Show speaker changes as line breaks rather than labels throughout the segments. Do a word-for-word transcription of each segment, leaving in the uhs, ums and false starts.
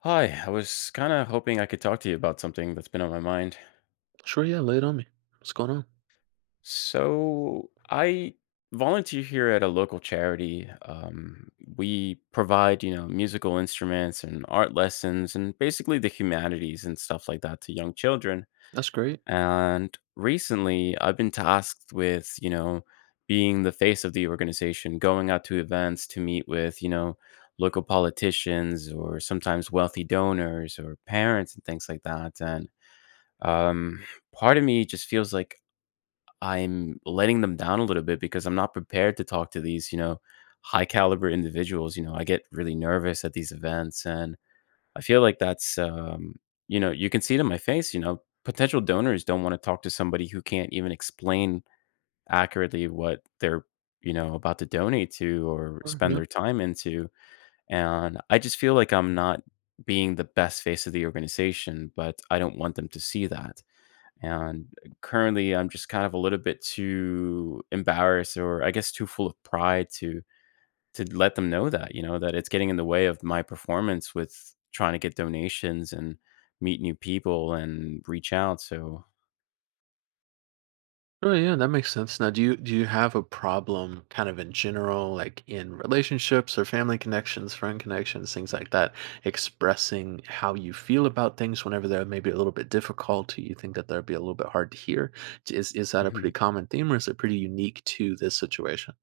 Hi, I was kind of hoping I could talk to you about something that's been on my mind.
Sure, yeah, lay it on me. What's going on?
So, I volunteer here at a local charity. Um, we provide, you know, musical instruments and art lessons and basically the humanities and stuff like that to young children.
That's great.
And recently, I've been tasked with, you know, being the face of the organization, going out to events to meet with, you know, local politicians or sometimes wealthy donors or parents and things like that. And Um, Part of me just feels like I'm letting them down a little bit because I'm not prepared to talk to these, you know, high caliber individuals. You know, I get really nervous at these events and I feel like that's, um, you know, you can see it in my face, you know, potential donors don't want to talk to somebody who can't even explain accurately what they're, you know, about to donate to or
Sure,
spend
yeah.
their time into. And I just feel like I'm not being the best face of the organization, but I don't want them to see that. And currently, I'm just kind of a little bit too embarrassed or I guess too full of pride to to let them know that, you know, that it's getting in the way of my performance with trying to get donations and meet new people and reach out. So,
Sure, yeah, that makes sense. Now, do you do you have a problem, kind of in general, like in relationships or family connections, friend connections, things like that, expressing how you feel about things whenever they're maybe a little bit difficult, you think that they'd be a little bit hard to hear? Is is that a pretty
mhm,
common theme, or is it pretty unique to this situation?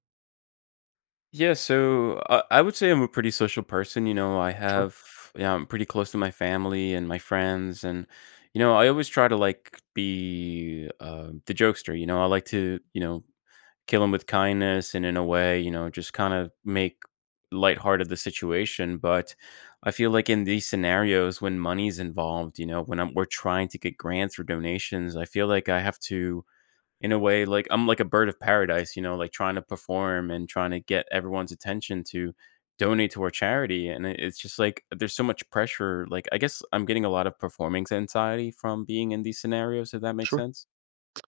yeah, so I, I would say I'm a pretty social person. You know, I
Sure.
have, yeah, I'm pretty close to my family and my friends. And, you know, I always try to like be uh, the jokester. You know, I like to, you know, kill him with kindness and in a way, you know, just kind of make lighthearted the situation. But I feel like in these scenarios when money's involved, you know, when I'm, we're trying to get grants or donations, I feel like I have to, in a way, like I'm like a bird of paradise, you know, like trying to perform and trying to get everyone's attention to donate to our charity. And it- it's just like there's so much pressure. Like I guess I'm getting a lot of performance anxiety from being in these scenarios, if that makes
Sure.
sense.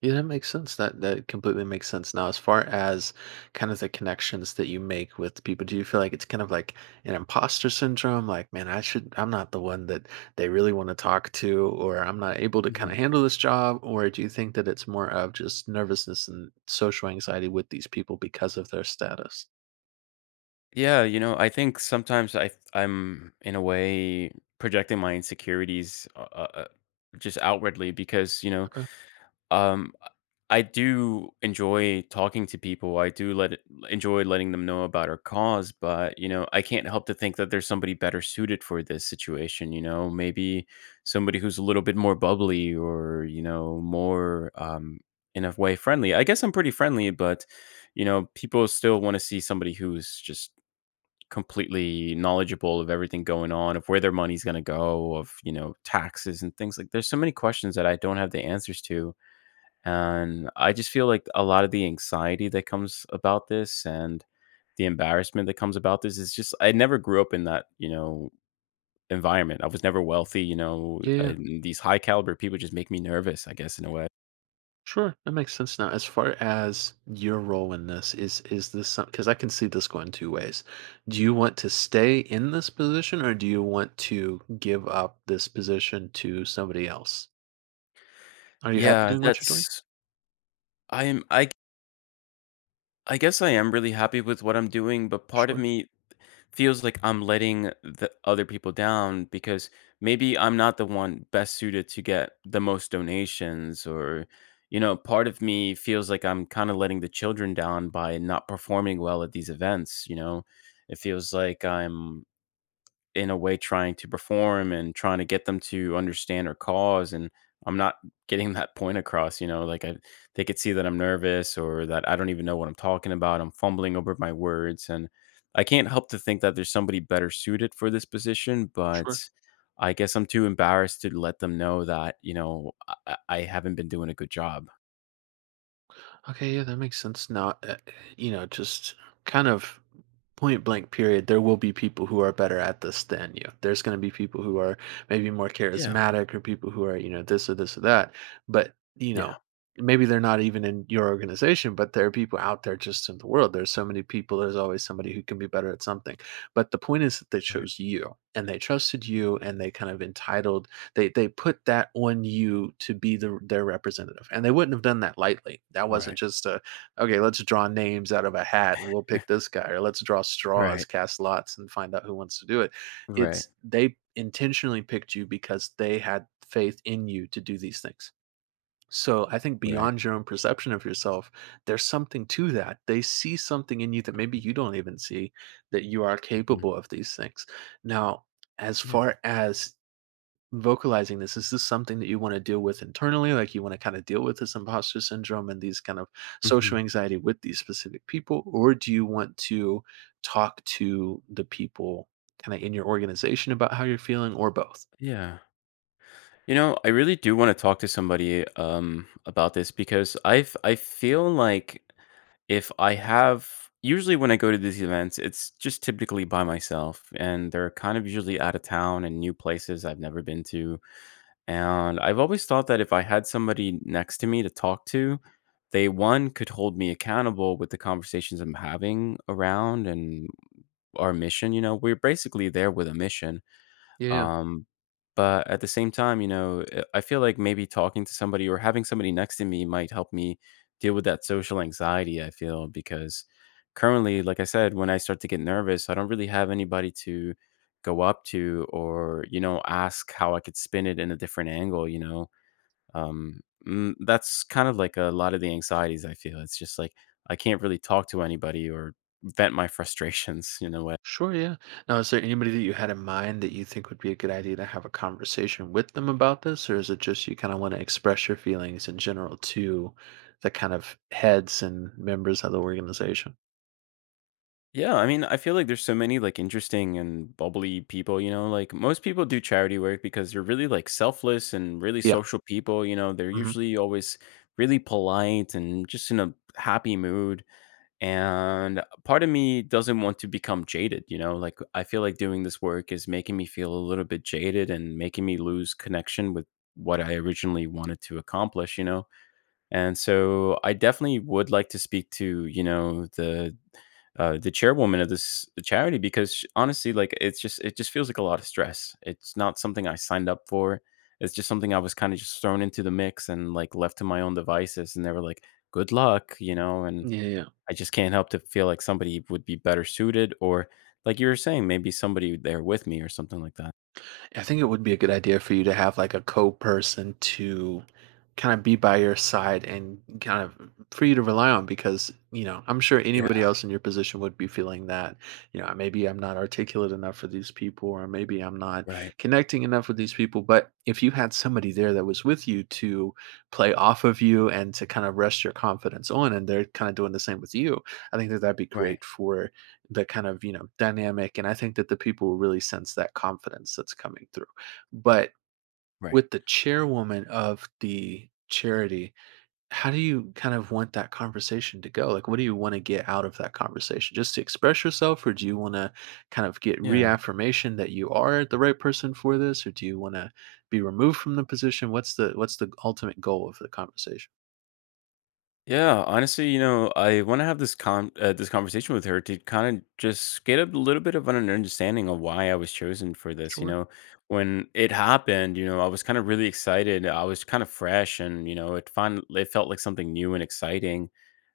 Yeah, that makes sense. That that completely makes sense. Now, as far as kind of the connections that you make with people, do you feel like it's kind of like an imposter syndrome? Like, man, I should, I'm not the one that they really want to talk to, or I'm not able to kind of handle this job? Or do you think that it's more of just nervousness and social anxiety with these people because of their status?
Yeah, you know, I think sometimes I I'm in a way projecting my insecurities uh, uh, uh, just outwardly because, you know,
Okay.
um I do enjoy talking to people. I do let it, enjoy letting them know about our cause, but you know, I can't help to think that there's somebody better suited for this situation. You know, maybe somebody who's a little bit more bubbly or you know more um, in a way friendly. I guess I'm pretty friendly, but you know, people still want to see somebody who's just completely knowledgeable of everything going on, of where their money's going to go, of, you know, taxes and things like there's so many questions that I don't have the answers to. And I just feel like a lot of the anxiety that comes about this and the embarrassment that comes about this is just I never grew up in that, you know, environment. I was never wealthy, you know,
Yeah,
and these high caliber people just make me nervous, I guess in a way.
sure, that makes sense now. As far as your role in this, is is this some, because I can see this going two ways. Do you want to stay in this position, or do you want to give up this position to somebody else? Are you happy
Yeah,
doing what you're doing?
that's I'm I I guess I am really happy with what I'm doing, but part of
Sure,
me feels like I'm letting the other people down because maybe I'm not the one best suited to get the most donations or you know, part of me feels like I'm kind of letting the children down by not performing well at these events, you know. It feels like I'm in a way trying to perform and trying to get them to understand our cause and I'm not getting that point across, you know. Like I they could see that I'm nervous or that I don't even know what I'm talking about. I'm fumbling over my words and I can't help to think that there's somebody better suited for this position, but
sure.
I guess I'm too embarrassed to let them know that, you know, i, I I haven't been doing a good job.
Okay, yeah, that makes sense. Now, uh, you know, just kind of point blank period, there will be people who are better at this than you. There's going to be people who are maybe more
Yeah,
charismatic, or people who are, you know this or this or that. But, you know
yeah.
maybe they're not even in your organization, but there are people out there just in the world. There's so many people. There's always somebody who can be better at something. But the point is that they
Right,
chose you and they trusted you, and they kind of entitled, they they put that on you to be the, their representative, and they wouldn't have done that lightly. That wasn't
right,
just a, okay, let's draw names out of a hat and we'll pick this guy, or let's draw straws,
right,
cast lots, and find out who wants to do it.
right, right,
It's They intentionally picked you because they had faith in you to do these things. So I think
right.
beyond your own perception of yourself, there's something to that. They see something in you that maybe you don't even see, that you are
Mhm,
capable of these things. Now, as
yeah.
far as vocalizing this, is this something that you want to deal with internally, like you want to kind of deal with this imposter syndrome and these kind of social
Hmm.
anxiety with these specific people? Or do you want to talk to the people kind of in your organization about how you're feeling, or both?
Yeah. You know, I really do want to talk to somebody um, about this because I've I feel like if I have usually when I go to these events, it's just typically by myself, and they're kind of usually out of town and new places I've never been to. And I've always thought that if I had somebody next to me to talk to, they one could hold me accountable with the conversations I'm having around and our mission. You know, we're basically there with a mission,
Yeah, yeah.
um, but at the same time, you know, eh, I feel like maybe talking to somebody or having somebody next to me might help me deal with that social anxiety. I feel because currently, like I said, when I start to get nervous, I don't really have anybody to go up to or, you know, ask how I could spin it in a different angle, you know. Um, mm, that's kind of like a lot of the anxieties I feel. It's just like I can't really talk to anybody or vent my frustrations in a way.
Sure, yeah. Now, is there anybody that you had in mind that you think would be a good idea to have a conversation with them about this? Or is it just you kind of want to express your feelings in general to the kind of heads and members of the organization?
Yeah, I mean, I feel like there's so many like interesting and bubbly people, you know, like most people do charity work because they're really like selfless and really
Yeah.
social people, you know, they're
Hmm.
usually always really polite and just in a happy mood. And part of me doesn't want to become jaded, you know, like I feel like doing this work is making me feel a little bit jaded and making me lose connection with what I originally wanted to accomplish, you know. And so I definitely would like to speak to, you know, the uh, the chairwoman of this charity because sh- honestly, like it's just it just feels like a lot of stress. It's not something I signed up for. It's just something I was kind of just thrown into the mix and like left to my own devices. And they were like, "Good luck," you know. And
Yeah, yeah.
I just can't help to feel like somebody would be better suited, or like you were saying, maybe somebody there with me or something like that.
I think it would be a good idea for you to have like a co-person to kind of be by your side and kind of for you to rely on, because, you know I'm sure
Yeah,
anybody else in your position would be feeling that. You know maybe I'm not articulate enough for these people, or maybe I'm not
right,
connecting enough with these people. But if you had somebody there that was with you to play off of you and to kind of rest your confidence on, and they're kind of doing the same with you, I think that that'd be
right,
great for the kind of, you know dynamic. And I think that the people will really sense that confidence that's coming through. But
right.
with the chairwoman of the charity, how do you kind of want that conversation to go? Like, what do you want to get out of that conversation? Just to express yourself? Or do you want to kind of get
Yeah.
reaffirmation that you are the right person for this? Or do you want to be removed from the position? What's the what's the ultimate goal of the conversation?
Yeah, honestly, you know, I want to have this con uh, this conversation with her to kind of just get a little bit of an understanding of why I was chosen for this. You
Sure,
know, when it happened, you know, I was kind of really excited. I was kind of fresh, and you know, it fin it felt like something new and exciting.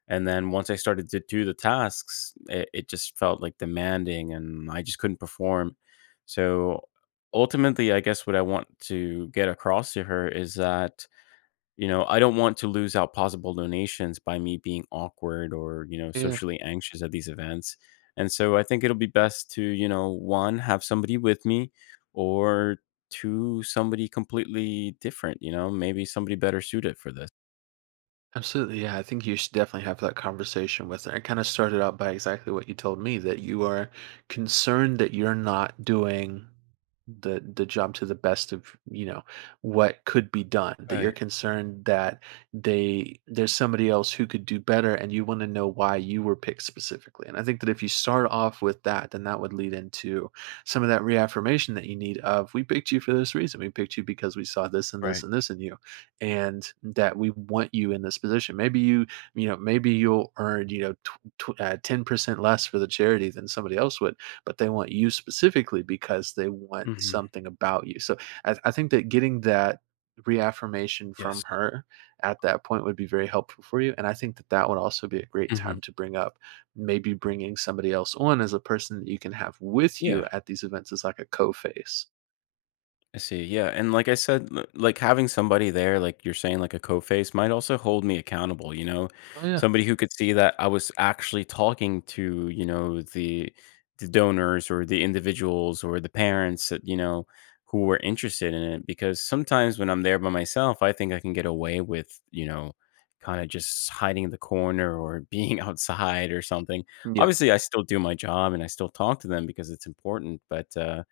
And then once I started to do the tasks, it, it just felt like demanding, and I just couldn't perform. So ultimately, I guess what I want to get across to her is that you know, I don't want to lose out possible donations by me being awkward or, you know,
yeah.
socially anxious at these events. And so I think it'll be best to, you know, one, have somebody with me, or two, somebody completely different, you know, maybe somebody better suited for this.
Absolutely, yeah. I think you should definitely have that conversation with her. And kind of started out by exactly what you told me, that you are concerned that you're not doing the the job to the best of, you know what could be done. That you're
Right,
concerned that they there's somebody else who could do better, and you want to know why you were picked specifically. And I think that if you start off with that, then that would lead into some of that reaffirmation that you need of, we picked you for this reason. We picked you because we saw this and this
right.
and this in you, and that we want you in this position. Maybe you, you know, maybe you'll earn, you know, tw- tw- uh, ten percent less for the charity than somebody else would, but they want you specifically because they want
Mhm.
something about you. So I, I think that getting that reaffirmation from
Yes.
her at that point would be very helpful for you. And I think that that would also be a great
Hmm.
time to bring up maybe bringing somebody else on as a person that you can have with you
Yeah.
at these events as like a co face.
I see. Yeah. And like I said, l- like having somebody there, like you're saying, like a co face might also hold me accountable, you know,
Oh, yeah.
somebody who could see that I was actually talking to, you know, the, the donors or the individuals or the parents that, you know, who were interested in it. Because sometimes when I'm there by myself, I think I can get away with, you know, kind of just hiding in the corner or being outside or something.
Yeah.
Obviously, I still do my job and I still talk to them because it's important, but, uh,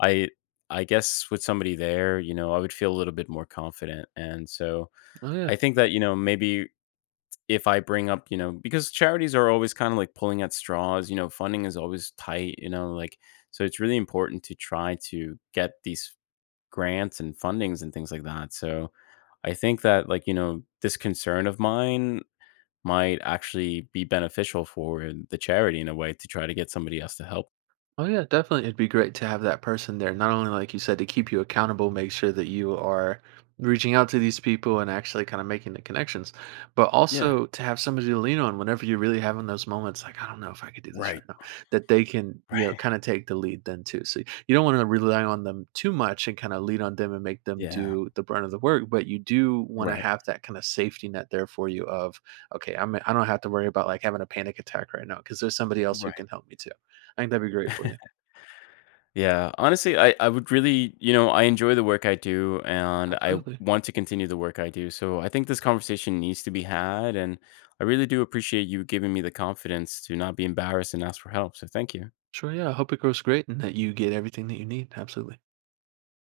I I guess with somebody there, you know, I would feel a little bit more confident. And so
Oh, yeah.
I think that, you know, maybe if I bring up, you know, because charities are always kind of like pulling at straws, you know, funding is always tight, you know, like, so it's really important to try to get these grants and fundings and things like that. So I think that, like, you know, this concern of mine might actually be beneficial for the charity in a way to try to get somebody else to help.
Oh yeah, definitely. It'd be great to have that person there. Not only, like you said, to keep you accountable, make sure that you are reaching out to these people and actually kind of making the connections, but
Yeah.
also to have somebody to lean on whenever you're really having those moments, like, I don't know if I could do this right
Right.
now, that they can, you know,
Right.
kind of take the lead then too. So you don't want to rely on them too much and kind of lean on them and make them
Yeah.
do the brunt of the work. But you do want to
Right.
have that kind of safety net there for you of, okay, I'm I don't have to worry about like having a panic attack right now, because there's somebody else who
Right.
can help me too. I think that'd be great for you.
Yeah, honestly, I, I would really, you know, I enjoy the work I do and I
Absolutely.
want to continue the work I do. So I think this conversation needs to be had. And I really do appreciate you giving me the confidence to not be embarrassed and ask for help. So thank you.
Sure, yeah, I hope it grows great and that you get everything that you need, absolutely.